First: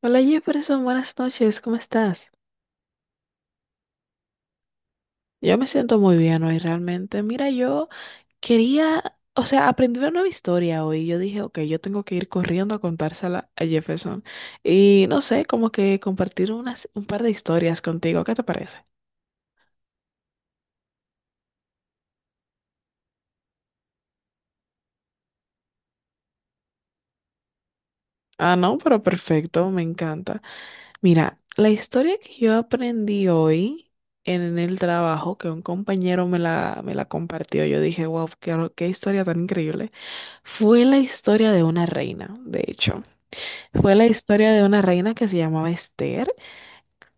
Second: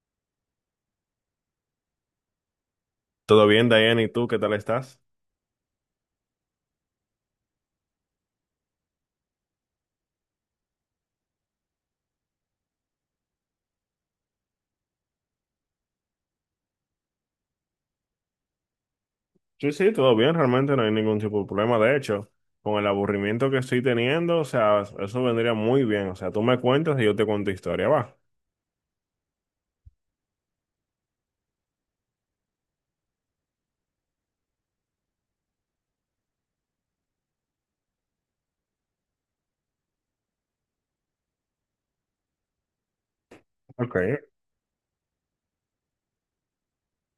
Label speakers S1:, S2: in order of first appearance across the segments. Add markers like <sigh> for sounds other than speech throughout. S1: Hola Jefferson, buenas noches, ¿cómo estás?
S2: Todo bien, Diana, ¿y tú qué tal estás?
S1: Yo me siento muy bien hoy realmente. Mira, yo quería, o sea, aprendí una nueva historia hoy. Yo dije, ok, yo tengo que ir corriendo a contársela a Jefferson. Y no sé, como que compartir un par de historias contigo, ¿qué te parece?
S2: Sí, sí, todo bien, realmente no hay ningún tipo de problema. De hecho, con el aburrimiento que estoy teniendo, o sea, eso vendría muy bien. O sea, tú me cuentas y yo te cuento historia, va.
S1: Ah, no, pero perfecto, me encanta. Mira, la historia que yo aprendí hoy en el trabajo, que un compañero me la compartió, yo dije, wow, qué historia tan increíble, fue la historia de una reina, de hecho. Fue
S2: Ok,
S1: la historia de una reina que se llamaba Esther.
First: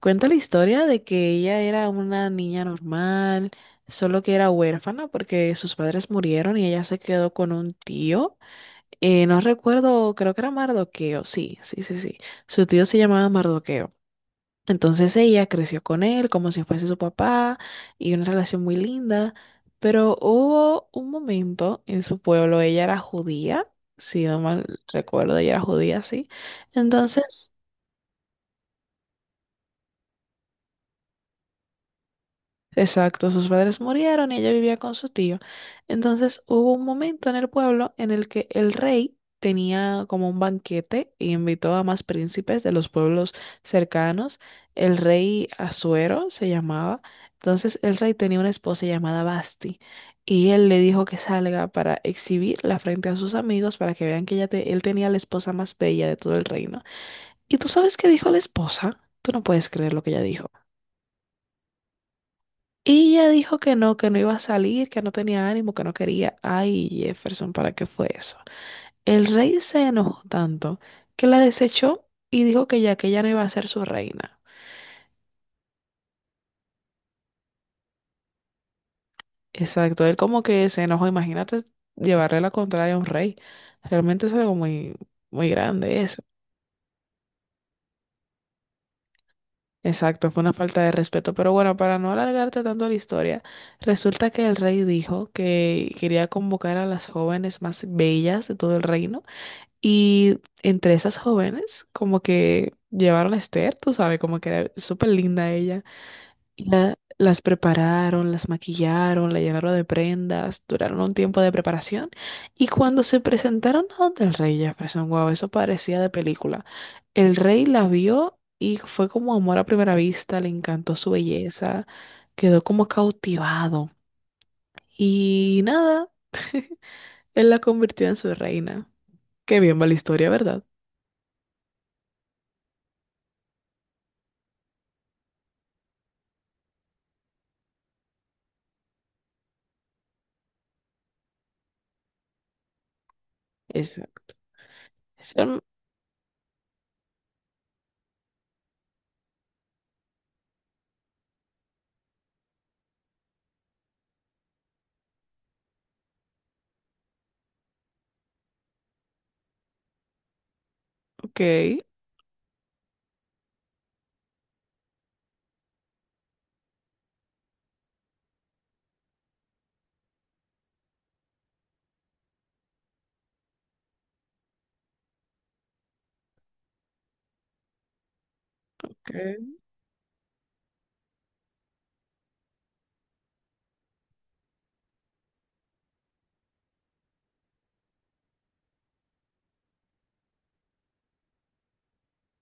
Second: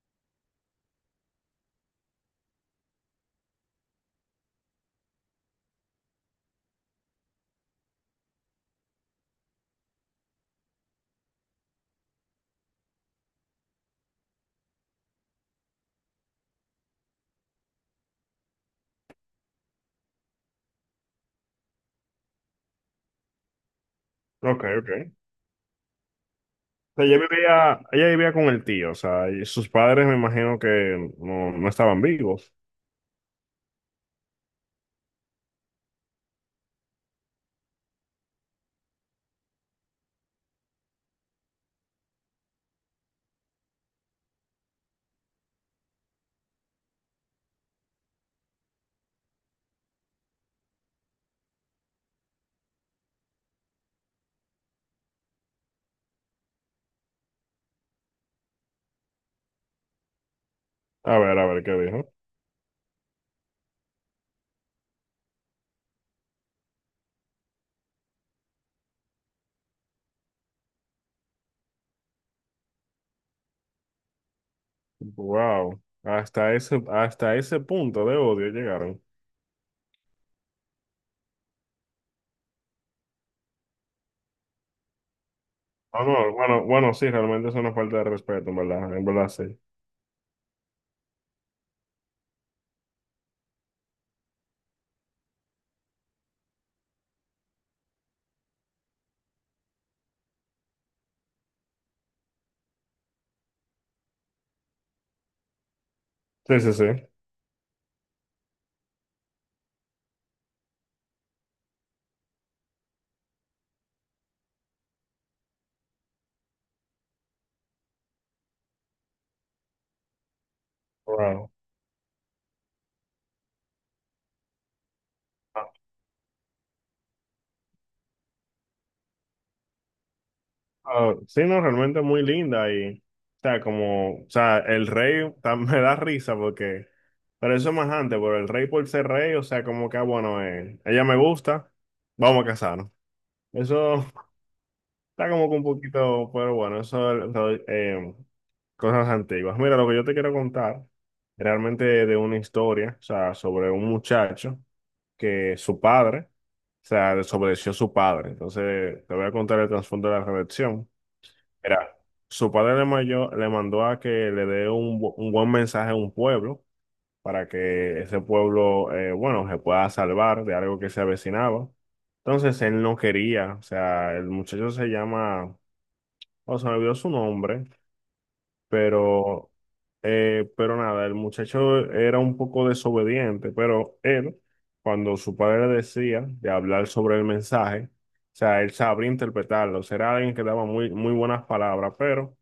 S1: Cuenta la historia de que ella era una niña normal, solo que era huérfana porque sus padres murieron y ella se quedó con un tío. No recuerdo, creo que era Mardoqueo, sí, sí, sí, sí. Su tío se llamaba Mardoqueo. Entonces ella creció con él como si fuese su papá y una relación muy linda, pero hubo un momento en su pueblo, ella era judía, si no
S2: ok,
S1: mal
S2: ok.
S1: recuerdo, ella era judía, sí.
S2: O sea,
S1: Entonces.
S2: ella vivía con el tío, o sea, y sus padres me imagino que no estaban vivos.
S1: Exacto, sus padres murieron y ella vivía con su tío. Entonces hubo un momento en el pueblo en el que el rey tenía como un banquete y invitó a más príncipes de los pueblos cercanos. El rey Asuero se llamaba. Entonces el rey tenía una esposa llamada Basti y él le dijo que salga para exhibirla frente a sus amigos para que vean que él tenía la esposa más bella de todo el reino. ¿Y tú sabes qué dijo la esposa? Tú no puedes creer lo que ella dijo.
S2: A ver qué dijo.
S1: Y ella dijo que no iba a salir, que no tenía ánimo, que no quería. Ay, Jefferson, ¿para qué fue eso? El rey se enojó tanto que la desechó y dijo que ya que ella no iba a ser su reina.
S2: Wow, hasta ese punto de odio llegaron.
S1: Exacto, él como que se enojó, imagínate llevarle la contraria a un rey. Realmente es algo muy, muy grande
S2: Ah,
S1: eso.
S2: no, bueno, bueno, sí, realmente es una falta de respeto, en verdad, sí.
S1: Exacto, fue una falta de respeto. Pero bueno, para no alargarte tanto la historia, resulta que el rey dijo que quería convocar a las jóvenes más bellas de todo el reino. Y entre esas jóvenes, como que llevaron a Esther, tú sabes, como que era súper linda ella.
S2: Sí,
S1: Y
S2: sí, sí.
S1: las prepararon, las maquillaron, la llenaron de prendas, duraron un tiempo de preparación. Y cuando se presentaron a donde el rey Jefferson, wow, eso parecía de película. El rey la vio y fue como amor a primera vista, le encantó su
S2: Wow.
S1: belleza, quedó como cautivado. Y nada, <laughs> él la convirtió en su reina. Qué bien va la historia, ¿verdad?
S2: Ah, sí, no, realmente muy linda y, o sea, como, o sea, <laughs> me da risa porque, pero eso es más antes, pero el rey por ser rey, o sea, como que, ah, bueno, ella me gusta, vamos a casarnos. Eso <laughs> está como que
S1: Mm,
S2: un poquito, pero bueno, cosas antiguas. Mira, lo que yo te quiero contar, realmente de una historia, o sea, sobre un muchacho que su padre, o sea, desobedeció a su padre. Entonces, te voy a contar el trasfondo de la rebelión.
S1: okay,
S2: Era, su padre le, le mandó a que le dé un, un buen mensaje a un pueblo para que ese pueblo, bueno, se pueda salvar de algo que se avecinaba. Entonces él no quería, o sea, el muchacho se llama, o sea, me olvidó su nombre,
S1: okay,
S2: pero, pero nada, el muchacho era un poco desobediente, pero él, cuando su padre le decía de hablar sobre el mensaje, o sea, él sabría interpretarlo, será alguien que daba muy, muy buenas palabras, pero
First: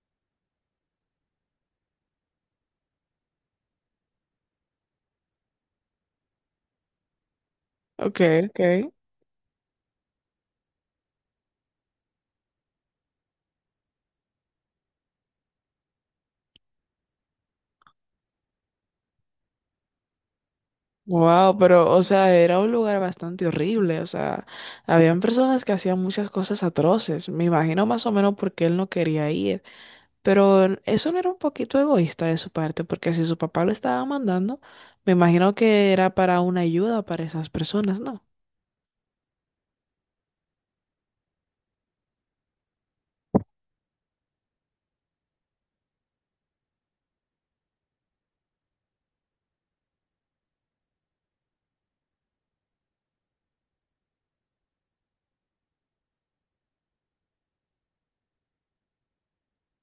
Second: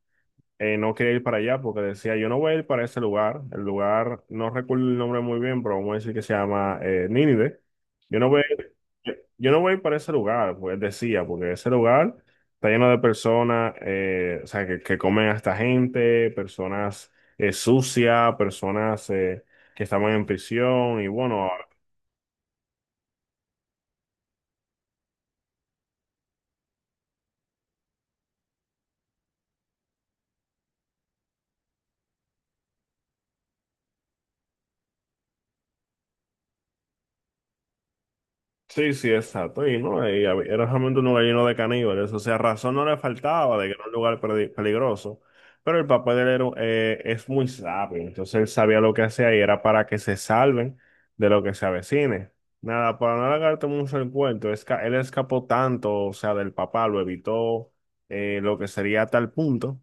S2: no quería ir para allá porque decía, yo no voy a ir para ese lugar. El lugar, no recuerdo el nombre muy bien, pero vamos a decir que se llama Nínive. Yo no voy a
S1: okay,
S2: ir,
S1: okay.
S2: yo no voy a ir para ese lugar, pues decía, porque ese lugar está lleno de personas, o sea, que comen a esta gente, personas sucias, personas que estaban en prisión y bueno,
S1: Wow, pero, o sea, era un lugar bastante horrible. O sea, habían personas que hacían muchas cosas atroces. Me imagino más o menos porque él no quería ir. Pero eso no era un poquito egoísta de su parte, porque si su papá lo estaba mandando, me imagino que era para una ayuda para esas personas, ¿no?
S2: sí, sí, exacto. Y no, era realmente un lugar lleno de caníbales. O sea, razón no le faltaba de que era un lugar peligroso. Pero el papá de él era, es muy sabio. Entonces él sabía lo que hacía y era para que se salven de lo que se avecine. Nada, para no alargarte mucho el cuento, él escapó tanto, o sea, del papá, lo evitó, lo que sería a tal punto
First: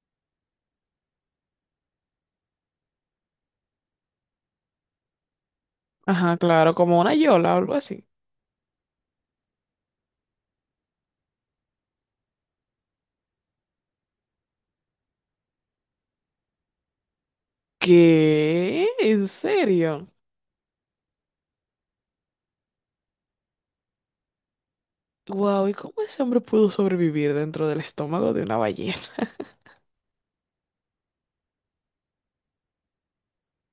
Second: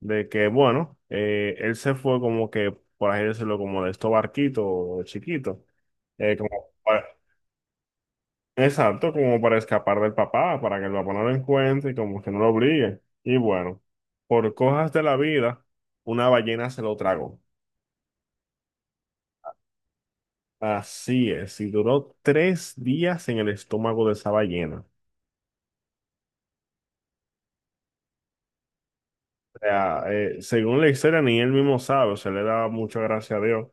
S2: de que, bueno, él se fue como que, por así decirlo, como de estos barquitos chiquitos.
S1: Ajá,
S2: Como
S1: claro, como una yola o algo así.
S2: Exacto, como para escapar del papá, para que el papá no lo encuentre y como que no lo obligue. Y bueno, por cosas de la vida, una ballena se lo tragó.
S1: ¿Qué? ¿En serio?
S2: Así es, y duró tres días en el estómago de esa ballena.
S1: Wow, ¿y cómo ese hombre pudo sobrevivir dentro del estómago de una ballena?
S2: O sea, según la historia, ni él mismo sabe, o sea, le da mucha gracia a Dios,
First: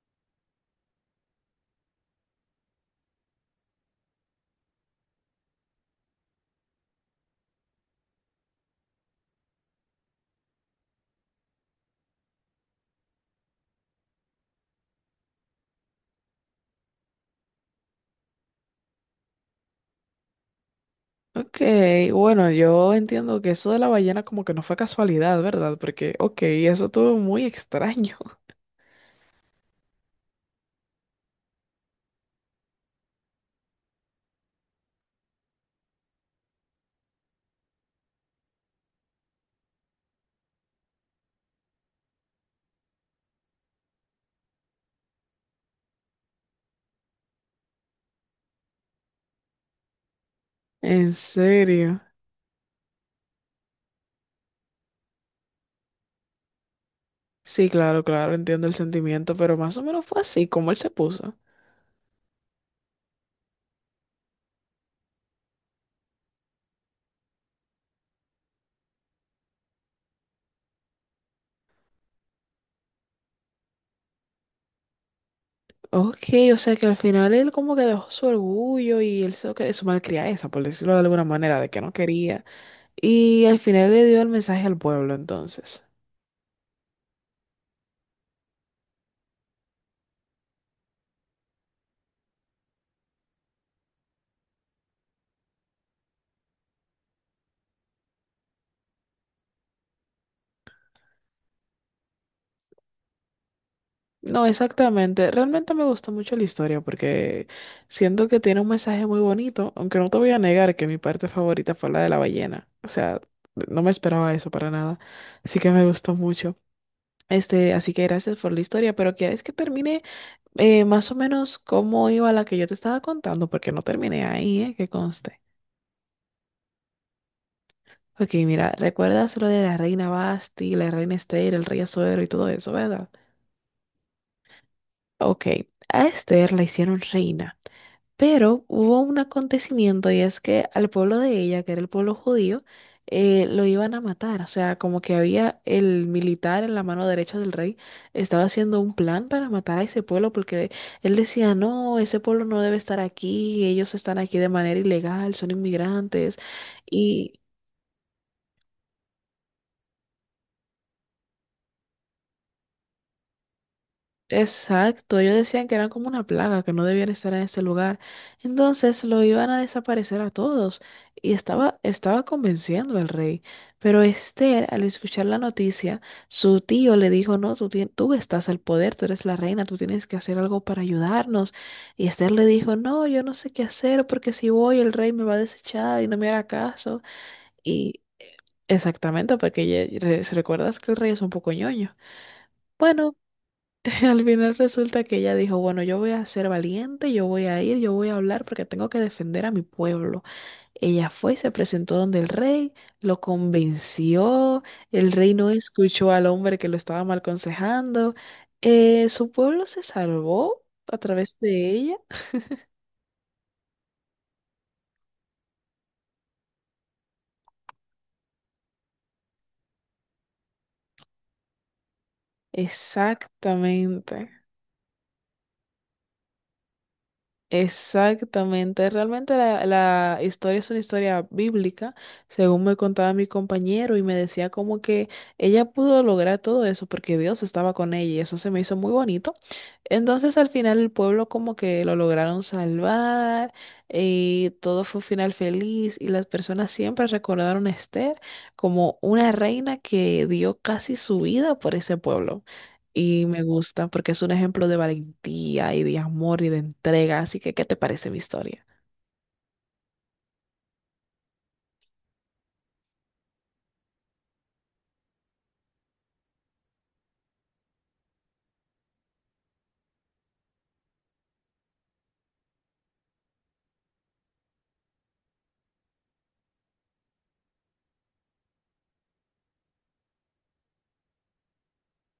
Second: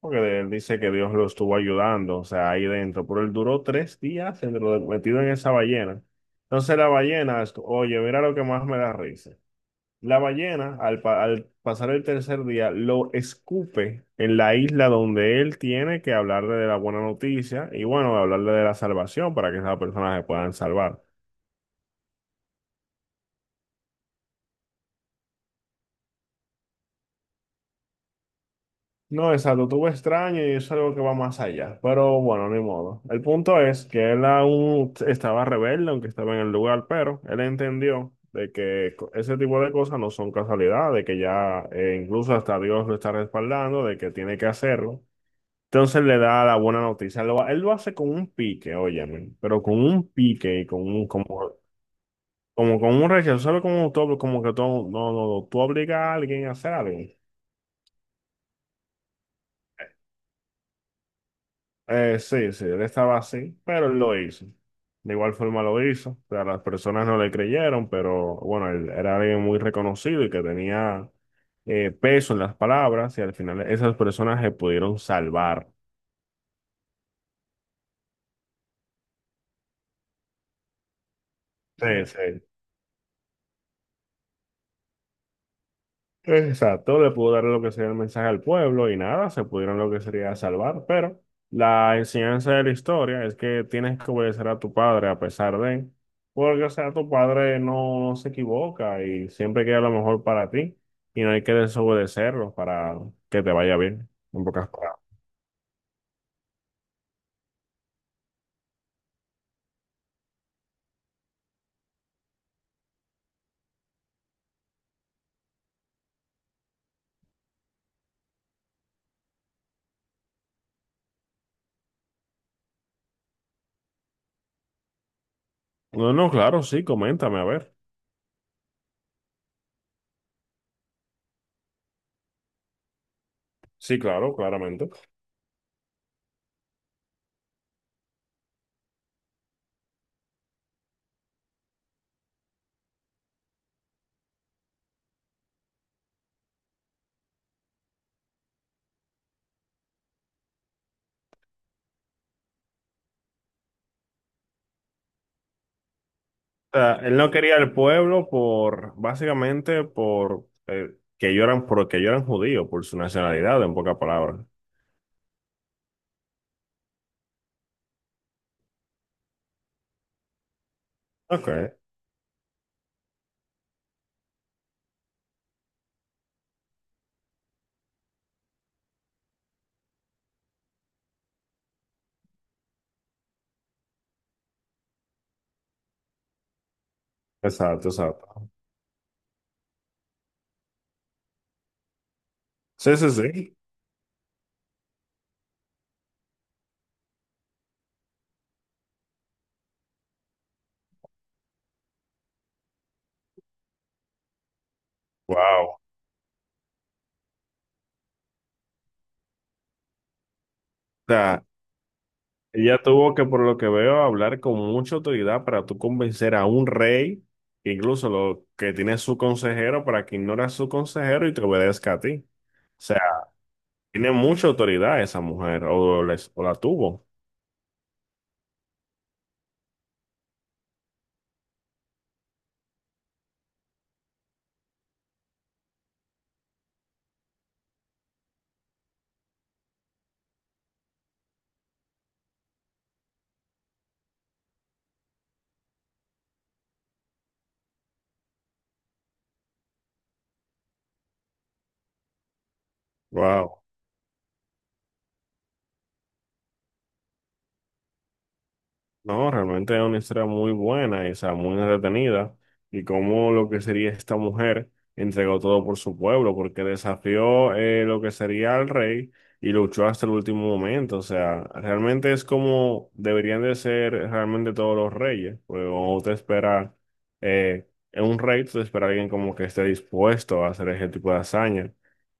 S2: porque él dice que Dios lo estuvo ayudando, o sea, ahí dentro, pero él duró tres días metido en esa ballena. Entonces la ballena, oye, mira lo que más me da risa. La ballena, al pasar el tercer día, lo escupe en la isla donde él tiene que hablarle de la buena noticia y bueno, hablarle de la salvación para que esas personas se puedan salvar.
S1: Ok, bueno, yo entiendo que eso de la ballena como que no fue casualidad, ¿verdad? Porque, ok, eso estuvo muy extraño. <laughs>
S2: No, exacto, tuvo extraño y eso es algo que va más allá, pero bueno, ni modo. El punto es que él aún estaba rebelde, aunque estaba en el lugar, pero él entendió de que ese tipo de cosas no son casualidad, de que ya incluso hasta Dios lo está respaldando, de que tiene que hacerlo. Entonces le da la buena noticia. Él lo hace con un pique, óyeme, pero con un pique y con un,
S1: En
S2: como,
S1: serio.
S2: como con un rechazo, solo como todo como que todo no, no, no, tú obligas a alguien a hacer algo.
S1: Sí, claro, claro, entiendo el sentimiento, pero más o menos fue así como él se puso.
S2: Sí, sí, él estaba así, pero él lo hizo. De igual forma lo hizo. O sea, las personas no le creyeron, pero bueno, él era alguien muy reconocido y que tenía peso en las palabras y al final esas personas se pudieron salvar.
S1: Ok, o sea que al final él como que dejó su orgullo y él se que su malcriadeza, por decirlo de alguna manera, de que no
S2: Sí, sí.
S1: quería. Y al final le dio el mensaje al pueblo, entonces.
S2: Exacto, le pudo dar lo que sería el mensaje al pueblo y nada, se pudieron lo que sería salvar, pero la enseñanza de la historia es que tienes que obedecer a tu padre a pesar de, porque o sea, tu padre no se equivoca y siempre queda lo mejor para ti y no hay que desobedecerlo para que te vaya bien,
S1: No,
S2: en pocas palabras.
S1: exactamente. Realmente me gustó mucho la historia porque siento que tiene un mensaje muy bonito, aunque no te voy a negar que mi parte favorita fue la de la ballena. O sea, no me esperaba eso para nada. Así que me gustó mucho. Así que gracias por la historia, pero ¿quieres que termine más o menos cómo iba la que yo te estaba contando? Porque no terminé ahí, ¿eh? Que conste.
S2: No, no, claro, sí, coméntame, a ver.
S1: Ok, mira, ¿recuerdas lo de la reina Basti, la reina Esther, el rey Azuero y todo eso, verdad?
S2: Sí, claro, claramente.
S1: Ok, a Esther la hicieron reina. Pero hubo un acontecimiento y es que al pueblo de ella, que era el pueblo judío, lo iban a matar. O sea, como que había el militar en la mano derecha del rey, estaba haciendo un plan para matar a ese pueblo porque él decía, no, ese pueblo no debe estar aquí, ellos están aquí de manera ilegal, son inmigrantes.
S2: O sea, él no
S1: Y,
S2: quería al pueblo por, básicamente, por que ellos eran, porque ellos eran judíos, por su nacionalidad, en pocas palabras.
S1: exacto, ellos decían que eran como una plaga, que no debían estar en ese lugar. Entonces lo iban a desaparecer a todos. Y
S2: Ok,
S1: estaba convenciendo al rey. Pero Esther, al escuchar la noticia, su tío le dijo, no, tú estás al poder, tú eres la reina, tú tienes que hacer algo para ayudarnos. Y Esther le dijo, no, yo no sé qué hacer, porque si voy el rey me va a desechar y no me hará caso.
S2: exacto,
S1: Y eh,
S2: exacto.
S1: Exactamente, porque recuerdas que el rey es un poco ñoño.
S2: Sí, sí,
S1: Bueno.
S2: sí.
S1: <laughs> Al final resulta que ella dijo, bueno, yo voy a ser valiente, yo voy a ir, yo voy a hablar porque tengo que defender a mi pueblo. Ella fue, se presentó donde el rey, lo convenció, el rey no
S2: Wow. O
S1: escuchó al hombre que lo estaba mal aconsejando, su pueblo se salvó a través
S2: sea,
S1: de ella.
S2: ella tuvo que, por lo que veo, hablar con mucha autoridad para tú convencer a un rey, que incluso lo que tiene su consejero, para que ignore a su consejero y te obedezca a ti. O sea, tiene
S1: Exactamente.
S2: mucha autoridad esa mujer, o la tuvo.
S1: Exactamente, realmente la historia es una historia bíblica, según me contaba mi compañero y me decía como que ella pudo lograr todo eso porque Dios estaba con ella y eso se me hizo muy bonito. Entonces al final el pueblo como que lo lograron salvar y todo fue un final feliz y las personas siempre recordaron a Esther como una reina que dio casi su vida por ese pueblo y me
S2: Wow.
S1: gusta porque es un ejemplo de valentía y de amor y de entrega. Así que, ¿qué te parece mi historia?
S2: No, realmente es una historia muy buena, y, o sea, muy entretenida, y cómo lo que sería esta mujer entregó todo por su pueblo, porque desafió lo que sería al rey y luchó hasta el último momento, o sea, realmente es como deberían de ser realmente todos los reyes, porque cuando te espera eh, un rey, tú te espera alguien como que esté dispuesto a hacer ese tipo de hazaña.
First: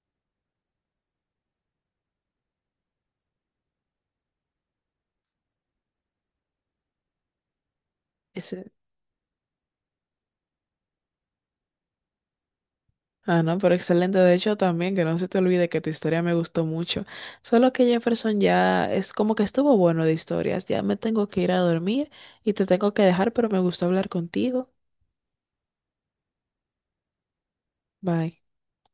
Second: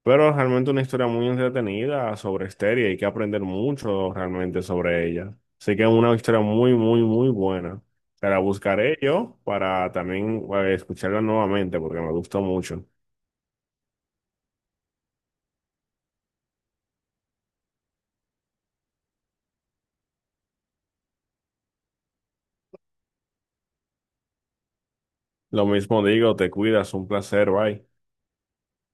S2: Pero realmente una historia muy entretenida sobre Esteria, hay que aprender mucho realmente sobre ella. Así que es una historia muy, muy, muy buena. Te la
S1: Ese-
S2: buscaré yo para también escucharla nuevamente porque me gustó mucho.
S1: Ah, no, pero excelente. De hecho, también que no se te olvide que tu historia me gustó mucho. Solo que Jefferson ya es como que estuvo bueno de historias. Ya me tengo que ir a dormir y te tengo que dejar, pero me gustó hablar contigo.
S2: Lo mismo digo, te cuidas, un placer, bye.
S1: Bye.